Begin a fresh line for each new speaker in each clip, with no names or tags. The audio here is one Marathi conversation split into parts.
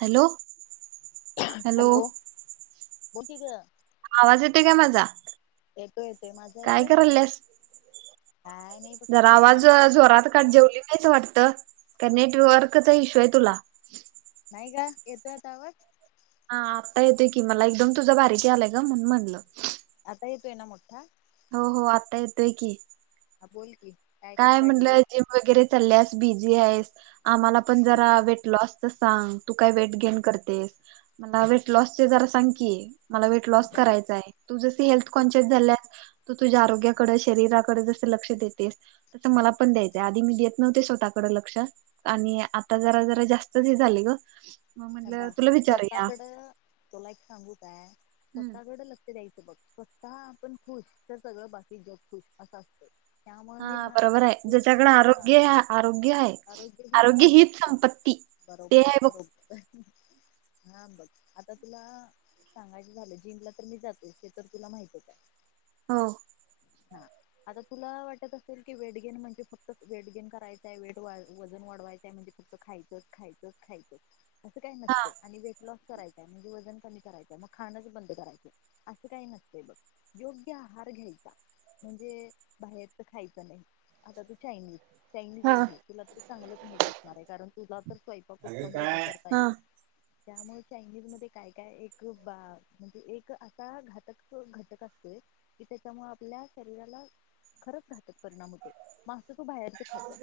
हॅलो,
हॅलो [inaudible] बोलतीचं
आवाज येते का माझा.
येतोय माझा
काय [inaudible]
येतोय
कराल लस
काय नाही बघ
जरा आवाज
निवांत
जोरात जेवली नाहीच वाटत, का नेटवर्कचा इश्यू आहे तुला.
नाही [inaudible] का येतोय [inaudible] तावात
हा आत्ता येतेय की, मला एकदम तुझं बारीककी आलाय ग [inaudible] म्हण म्हणलं.
आता येतोय [inaudible] आहे ना मोठा
हो हो आत्ता येतोय की.
हा बोल की. काम
काय म्हणलं
काढलीस
जिम वगैरे चाल्यास बिझी आहेस. आम्हाला पण जरा वेट लॉस. [inaudible] अस सांग तू काय वेट गेन करतेस. मला वेट लॉसचे जरा सांग की? मला वेट लॉस
बघ
करायचा आहे. तू जसशी हेल्थ कॉन्शियस झाल्यास, तू तुझ्या आरोग्याकड, शरीराकडे जस लक्ष देतेस. तर मला पण द्यायचंय आधी मी देत नव्हते स्वतःकडे लक्ष. आणि आता जरा जरा जास्तच हे झाले ग, मग
[inaudible]
म्हटलं
हदा
तुला विचारूया
स्वतःकड तुला एक [inaudible] सांगूतय
हम्म
स्वतःकडे ल द्यायचं बघ स्वतः आपण खुश तर सगळं बाकी जग खुश असा असतो.
हा बरोबर आहे. ज्याच्याकडे
हा
आरोग्य, आरोग्य आहे.
आरोग्य ही संपत्ती
ते
बरोबर,
आहे बघ
बरोबर. हा बघ, आता तुला. सांगायचे झालं [inaudible] जिंकला तर मी जाते ते तर तुला माहित आहे [inaudible] काय
हो,
हा आता तुला वाटत असेल की वेटगेन म्हणजे. फक्त वेटगेन करायचंय वे वजन वाढवायच म्हणजे, फक्त खायच [inaudible] खायंच खायचं असं काही नसते आणि व लॉस करायचाय म्हणजे. वजन कमी करायचं मग खाणंच बंद करायचंय असं काही नसत बघ. योग्य आहार [inaudible] घेयता म्हणजे बाहेरच खायचं नाही. आता तू चायनीज
हा
[unintelligible] तुला तर चांगलंच माहित असणार आहे, कारण तुला तर उत्तमरित्या करता
हा
येते. त्यामुळे चायनीज मध्ये काय काय एक बा म्हणजे एक असा घातक घटक असतोय. कि त्याच्यामुळे आपल्या शरीराला खरच घातक परिणाम होतोय. [unintelligible] बाहेरच खात्यात.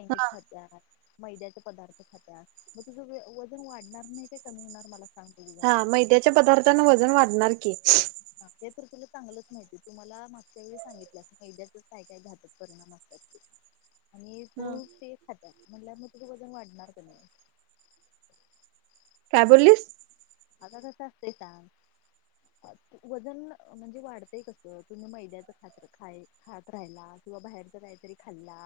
[unintelligible] मैद्याचे पदार्थ खात्यास, मग तुझं वजन वाढणार नाही ते कमी होणार मला सांग बघू जरा
हा, मैद्याच्या पदार्थांन वजन वाढणार की.
हा, ते तर तुला चांगलंच माहिती, तू मला मागच्या वेळी सांगितल्यास, मैद्याच काय काय घातक परिणाम आणि
हा.
तू तेच खात्यास म्हटल्यावर, मग तुझं वजन वाढणार का नाही?
काय बोललीस?
आता कसं असतंय सांग? वजन म्हणजे वाढतंय कसं? तुम्ही मैद्याचं खात खाय खात राहिला किंवा बाहेरच काहीतरी खाल्ला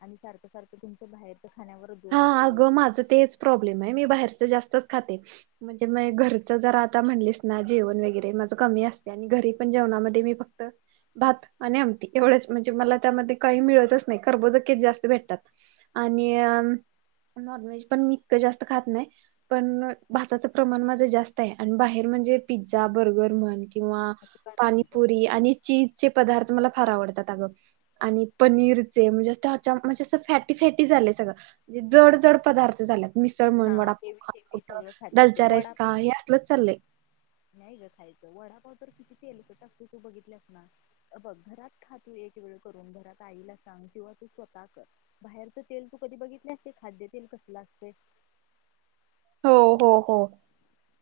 आणि सारखं सारखं तुमचं बाहेरच खाण्यावर जोर
हा,
असेल
अगं माझं तेच प्रॉब्लेम आहे, मी बाहेरच जास्तच खाते. म्हणजे मी घरचं जर आता म्हणलीस ना, जेवण वगैरे माझं कमी असते आणि घरी पण जेवणामध्ये मी फक्त भात आणि आमटी एवढंच. म्हणजे मला त्यामध्ये काही मिळतच नाही, कर्बोदकेच जास्त भेटतात. आणि नॉनव्हेज पण मी इतकं जास्त खात नाही पण भाताचं प्रमाण माझं जास्त आहे, आणि बाहेर म्हणजे पिझ्झा, बर्गर म्हण किंवा
असं का खायचं,
पाणीपुरी आणि चीजचे पदार्थ मला फार आवडतात अगं. आणि पनीरचे म्हणजे हच्या म्हणजे असं फॅटी फॅटी झालंय सगळं. म्हणजे जड जड पदार्थ झाल्यात, मिसळ म्हण,
हा
वडापाव
हेवी
खा,
हेवी
कुठं
सगळं खातात तो
दालच्या राईस
वडा
खा, हे असलंच चाललय.
नाही ग खायचं. वडापाव तर किती तेलकट असते तू बघितल्यास ना? बघ, घरात खा तू एक वेळ करून, घरात आईला सांग किंवा तू स्वतः कर. बाहेरच तेल तू कधी बघितल्या ते खाद्य तेल कसलं असतय?
हो हो हो.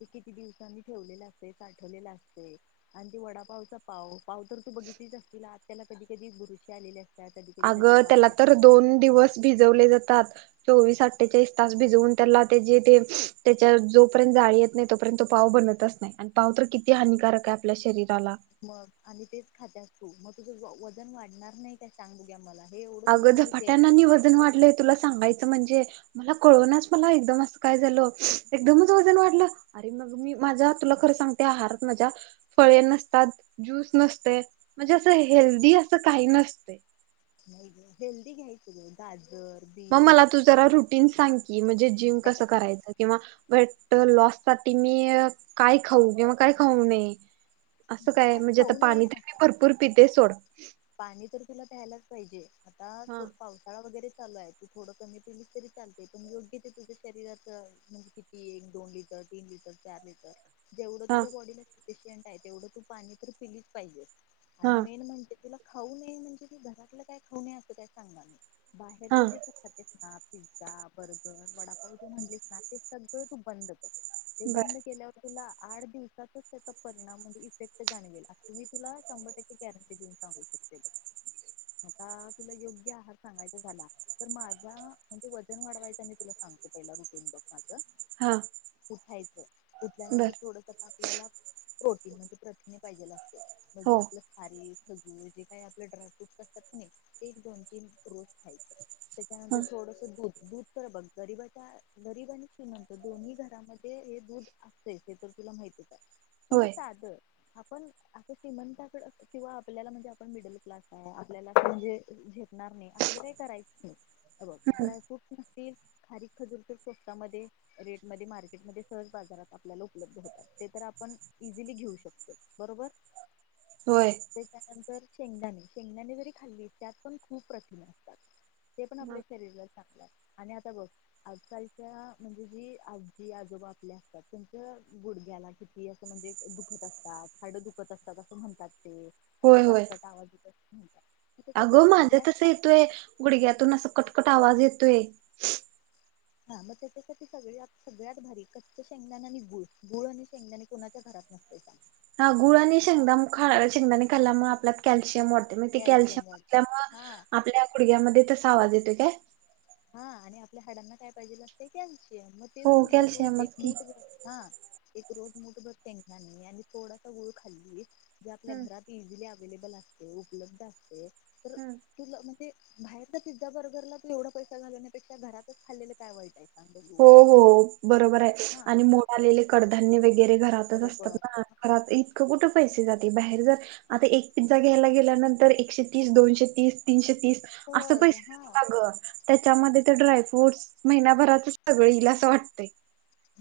ते किती दिवसांनी ठेवलेलं असतंय, साठवलेलं असतंय. आणि ते वडापावचा पाव. पाव तर तू बघितलीच असतील, आत त्याला कधी कधी बुरुशी आलेली अस कधी कधी त्याचा
अगं
वास
त्याला तर
येतो [unintelligible]
भिजवले जातात. चोवीस-अठ्ठेचाळीस तास भिजवून त्याला त्याचे ते त्याच्या जोपर्यंत जाळी नाही तोपर्यंत पाव बनतच नाही आणि पाव तर किती हानिकारक आहे, आपल्या शरीराला
मग आणि तेच खात्यास तू, मग तुझं वजन वाढणार नाही का? सांग बघूया मला. हे एवढं
अगं
तुला माहितीय.
झपाट्यान आणि वजन वाढलं तुला सांगायचं म्हणजे मला कळनाच मला एकदम असं काय झालं? एकदमच वजन वाढलं. अरे, मग मी माझ्या, तुला खरं सांगते आहारात माझ्या फळे नसतात, ज्यूस नसते म्हणजे असं हेल्दी असं काही नसतय.
नाही ग, हेल्दी घ्यायच ग, गाजर
मग मला
बीट
तु जरा रुटीन सांग की, म्हणजे जिम
हे
कसं
बघ
करायचं? किंवा वेट लॉस साठी मी काय खाऊ? किंवा काय खाऊ नये? असं
हे बघ,
काय म्हणजे आता
खाऊ
पाणी तर
नये
मी भरपूर पिते सोड.
पाणी तर तुला प्यायलाच पाहिज.
हा
आता पाव साळा वगैरे चालू आहे. तू थोड कमी पिली तरी चालते, पण योग्य ते तुझ्या शरीराच्या म्हणजे ही एक-दोन लिटर, तीन लिटर, चार लिटर जेवढं
हा
तुझ्या बॉडीला सफिशियंट आहे तेवढं तू पाणी तर पिलीच पाहिजे,
हा
आणि मेन म्हणजे तुला खाऊ नये म्हणजे ते घरातलं काय खाऊ नये असं काय सांगणार नाही
हा
बाहेरच जे तु खातेस ना पिझ्झा, बर्गर, वडापाव जे म्हणलीस ना ते सगळं तू बंद कर. ते
बर
बंद केल्या तुला आठ दिवसातच त्याचा परिणाम म्हणजे इफेक्ट जाणवेल असं मी तुला शंभर टक्के गॅरंटी देऊन सांगू शक ते बघ आता तुला योग्य आहार सांगायचा झाला तर माझा म्हणजे वजन वाढवायचा मी तुला सांगते पहिला रुटीन बघ माझं
हा
उठायचं.
बर
उठल्यानंतर थोडस तर आपल्याला प्रोटीन म्हणजे प्रथिने पाहिजेल असतय म्हणजे
हो
आपलं खारीक, खजूर काही आपले ड्रायफ्रूटस असतात की नाही ते एक दोन तीन रोज खायचं त्याच्यानंतर
ह
थोडंस दूध दूध. तर बघ गरीबाच्या गरीब आणि श्रीमतो दोन्ही घरामध्ये हे दूध. हे तर तुला माहितीच आहे. म्हणजे
होय
साध आपण आप श्रीमंताकड किंवा आपल्याला म्हणजे. पण मिडल क्लास आहे आपल्याला म्हणजे झेपणार नाही आपल्या काही करायचं नाही. अ बघ
हम्म
ड्रायफ्रूट नसतील खारी खजूरच्या पेस्टा मध्ये. रेटमध्ये मार्केटमध्ये सहज बाजारात आपल्याला उपलब्ध होतात, ते तर आपण इझिली घेऊ शकतो. बरोबर
होय.
त्यानंतर शेंगदाणे शेंगदाणे जरी खाल्ली त्यात पण खूप प्रथिमा असतात. ते पण आपल्या शरीरला चांगलं आणि आता बघ. आजकालच्या म्हणजे जी आजी आजोबा आपले असतात त्यांच्या गुडघ्याला कि. ही असं म्हणजे दुखत असतात खाडं दुखत असतात असं म्हणतात ते. असं
होय होय
कटकट आवाज येतत.
अगं माझं तसं येतोय गुडघ्यातून अस
हा
कटकट आवाज येतोय.
हा मग त्याच्यासाठी सगळ्या सगळ्यात भारी कच्च शेंगदान आणि गूळ गूळ आणि शेंगदाणे. कुणाच्या घरात नसते का.
हा गुळानी शेंगदा मग खाला शेंगदा नाही खाला मग आपल्या. कॅल्शियम वाढते मग ते कॅल्शियम
वाढतं.
वाल्यामुळे
हा
आपल्या गुडग्यामध्ये तसा आवाज येतो काय.
हा आणि आपल्या हाडांना काय पाहिजे असते कॅल्शियम मग ते
हो
तू जर रोज एक
कॅल्शियमच की.
मुठ हा. एक रोज मोठभर शेंगदाणे आणि थोडासा गुळ खाल्ली जे आपल्या
हम्म
घरात. इझिली अवेलेबल असते उपलब्ध असते तर.
हम्म.
तुला म्हणजे बाहेर पिझ्झा बर्गरला तू एवढा पैसा घालण्यापेक्षा घरातच खाल्लेले काय वाटय.
हो हो बरोबर आहे
हा
आणि मोड आलेले कडधान्य वगैरे घ. जात असतात
बरोबर
ना
हा
घरात इतकं कुठं पैसे जाते बाहेर जर. आता एक पिझ्झा घ्यायला गेल्यानंतर एकशे तीस दोनशे तीस तीनशे तीस. असं
सहज
पैसे
हा
देतो ना ग. त्याच्यामध्ये ड्राय फ्रूटस महिनाभराच सगळ इईल अस वाटते.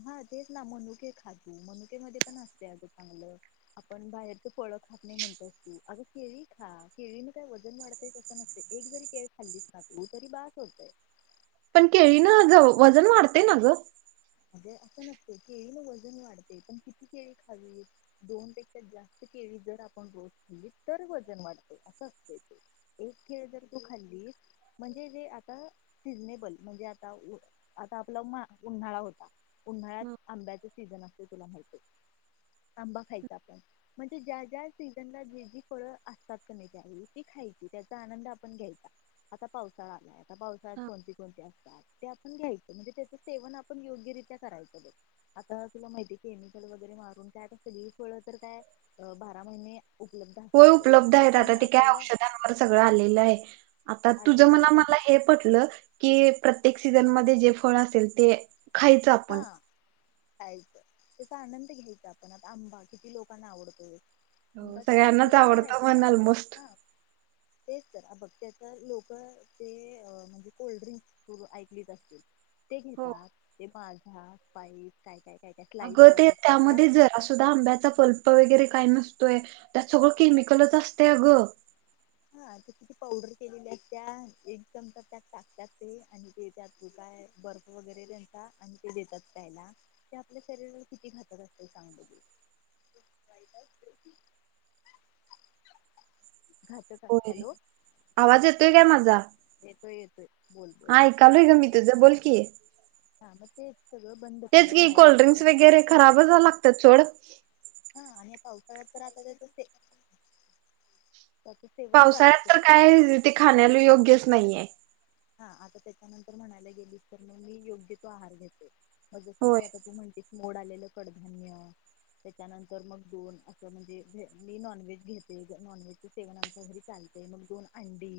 हा तेच ना मनुके खा तु मनुके मध्ये पण असते अज चांगलं. आपण बाहेरच पळ खात नाही म्हणत असतू आग केळी खा केळीने काय वजन वाढत. ते कसं नसते एक जरी केळ खाल्लीच ना तू तरी बास होतय.
पण केळीन वजन वाढते ना ग.
म्हणजे असं नसते केळीला वजन वाढते पण किती केळी खावी. दोन पेक्षा जास्त केळी जर आपण रोज केली तर वजन वाढत असं असतंय ते. एक केळ, जर तू खाल्ली म्हणजे जे आता, सिझनेबल, म्हणजे आता, उ-आता आपला, उन्हाळा होत उन्हाळ्यात
हा
आंब्याचे सीझन असते, तुला माहीती, आंबा खायचा आपण म्हणजे ज्या ज्या सीझनला, जे जी फळं असतात, क् नाई, त्यां वेळी, ती खायची, त्याचा आनंद आपण घ्यायचा. आता पावसाळा आलाय, आता पावसाळ्यात
हा
कोणती- कोणते असतात, ते आपण घ्यायचं, म्हणजे त्याचं सेवन आपण यो ग्य रित्या करायचं. आता तुला माहितीय, केमिकल वगैरे मारून, काय आता सगळी फळ, तर काय, बारा महिने उपलब्ध आ
होय उपलब्ध आहेत आता, ते काय, औषधांवर सगळं आलेलं आहे. आता तुझ म्हण
आलेलंच आहे
मला, हे पटलं, की प्रत्येक सीझनमध्ये, जे फळ असेल ते खायचं
हा.
आपण
खायचं, त्याचा आनंद घ्यायचा आपण, आता आंबा, किती लोकांना आवडतोय? अंब्याच आता,
सगळ्यांनाच
सेवन करायच,
आवडतं म्हण
त्यावेळी
ऑलमोस्ट
हा तेच, तर [unintelligible] बघ त्याचा लोकं, ते म्हणजे कोल्ड्रिंक् र ऐकलीच असते, ते
हो
घेतात, ते माझा, पाईस काय- काय काय
अग,
स्लाईस
ते
सॉरी त्या
त्यामध्ये, जरासुद्धा आंब्याचा पल्प वगैरे, काय नसतोय, त्यात सगळं केमिकलच असतय अ गं.
हां, ते किती पावडर केलेली असत्या, एक चमचा त्यात टाकत्यात, ते आणि ते त्यातून काय बर्फ वगैरे देतात आणि ते देतात प्यायला, ते आपल्या शरीरवर किती घातक असतय, सांग बघू [inaudible] खाल्लं का?
होय
हॅलो? हा,
आवाज येतोय काय
येतोय-येतोय.
आयकालू ग, मी तुझं बोल की
हा मग सगळं बंद
तेच
कर
कि,
बाहेरच
कोल्ड्रिंक्स वगैरे, खराबच [unintelligible] सोड.
हा आणि पावसाळ्यात, तर आता, त ते
पावसाळ्यात,
करायचंच
तर काय ते खाण्याला, योग्यच नाहीये.
हा, आता त्याच्यानंतर म्हणायला गेलीस, तर मग मी योग्य तो आहार घेतो, मग जस की
होय
आता, तू म्हण एक मोड आलेलं, कडधान्य त्याच्यानंतर मग दोन असं, म्हणजे मी नॉनव्हेज घेते, नॉनव्हेज सेवन आमच्या घरी चालतय, मग दोन अंडी,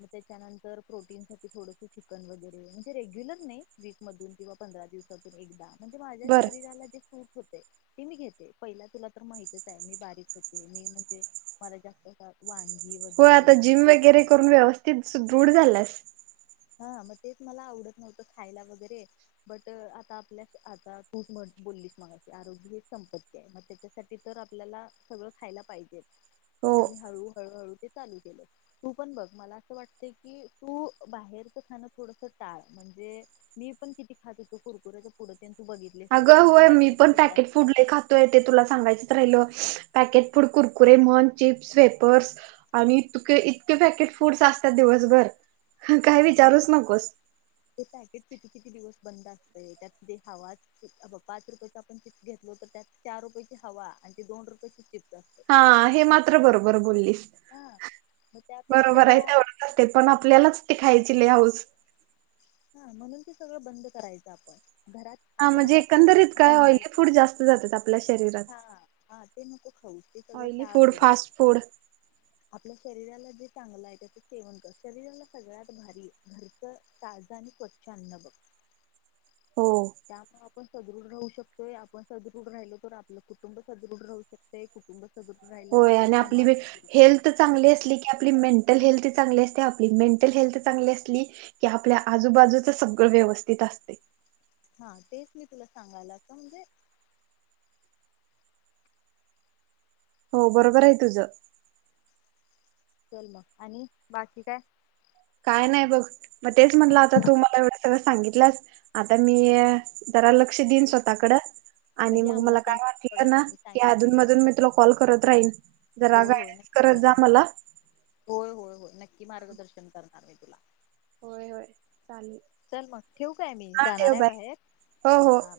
मग त्याच्यानंतर तर प्रोटीनसाठी, थोडंसं चिकन वगैरे, म्हणजे रेग्युलर नही, वीकमधून किंवा पंधरा दिवसातून एकदा. म्हणजे माझ्या
बरं
शरीराला, जे सूट होते. ती मी घेते, पहिला तुला तर माहतीच आहे, मी बारीक होते, मी म्हणजे मला जास्त वांगी वगैरे, मेथी गवारी
तेच, सुदृढ झाल्यास
हां, म तेच, मला आवडत नव्हतं, खायला वगैरे. बट आता आपल्या, आता तूच बोललीस मगाशी, आरोग्य हीच संपत्ती. मग त्याच्यासाठी, तर आपल्याला, सगळं खायला पाहिजे.
[inaudible]
म मी, हळू-हळूहळू ते चालते, तू पण बघ, मला असं वाटत की, तू बाहेरचं खाणं, थोडसं टाळ, म्हणजे मी पण किती खाते, हो कुरकुऱ्याच्या पुड तू बघितलीईस येस, माझ्या बॅग मध्ये, किती असतात.
अय, तेे तुला सांगायच राहिल, पॅकेट फूड, कुरकुरे म्हन चिप्स, वेपर्स आणि इतके -इतके पॅकेट फूड्स असतात, दिवसभर काय विचारूच नकोस.
हे पॅकेट किती-किती दिवस बंद असतय, त्यात ते हवा आपण पाच रुपयाच, आपण चिप्स घेतलो, तर त्यात चार रुपयाची हवा आणि ते दोन रुपयाची चिप्स असते
हा, हे मात्र बरोबर बोललीस.
हा मग त्यापेक्षा
बरोबर आहे
हा
त्यावर. ते पण आपल्यालाच, ते खायची लई हाऊस.
हा, म्हणून ते सगळं बंद करायचं आपण. घरात
हा,
अगं
म्हणजे
घरात करतात
एकंदरीत
ना
काय
उन्हाळी
ऑइली फूड
बाप
जास्त जातेत आपल्या शरीरात.
हा हा ते नको खाऊ ते सगळं
ऑइली
टाळ
फूड,
सोडत
फास्ट फूड.
आपल्या शरीराला जे चांगलं आहे, त्याचं सेवन कर. शरीराला सगळ्यात भारी घरचं ताजं आणि स्वच्छ अन्न बघ.
हो.
त्यामुळे आपण सदृढ राहू शकतोय. आपण सदृढ राहिलो, तर आपलं कुटुंब सदृढ राहू शक ते, कुटुंब सदृढ राहिलं तर
होय
आपला
आणि आपली
समाज
वे-
सदृढ राहू
हेल्थ
शकतोय.
चांगली की आपली मेंटल हेल्थ चांगली असते, आपली मेंटल हेल्थ चांगली असली की आपल्या आजूबाजूचं सगळं व्यवस्थित असते.
हा, तेच मी तुला सांगायला आता म्हणजे
हो, बरोबर आहे तुझं.
चल मग आणि बाकी काय?
काय नाही बघ. मग तेच म्हटलं आता तू मला एवढं सगळं सांगितलंस, आता मी जरा लक्ष देईन स्वतःकडे. आणि
कधी
मग मला
अंमलात
काय
आणतेस बघ
वाटलं ना,
आता मी
की अधून
सांगितलेलं
मधून मी तुला कॉल करत राहीन. जरा
होय होय
गाईडन्स
नक्की
करत
कर
जा मला.
नक्की होय होय होय. नक्की मार्गदर्शन करणार मी तुला.
होय होय, चालेल.
चल मग, ठेवू काय मी?
हा
जाणार
ठेव
आहे
बाय
बाहेर.
हो हो
हां.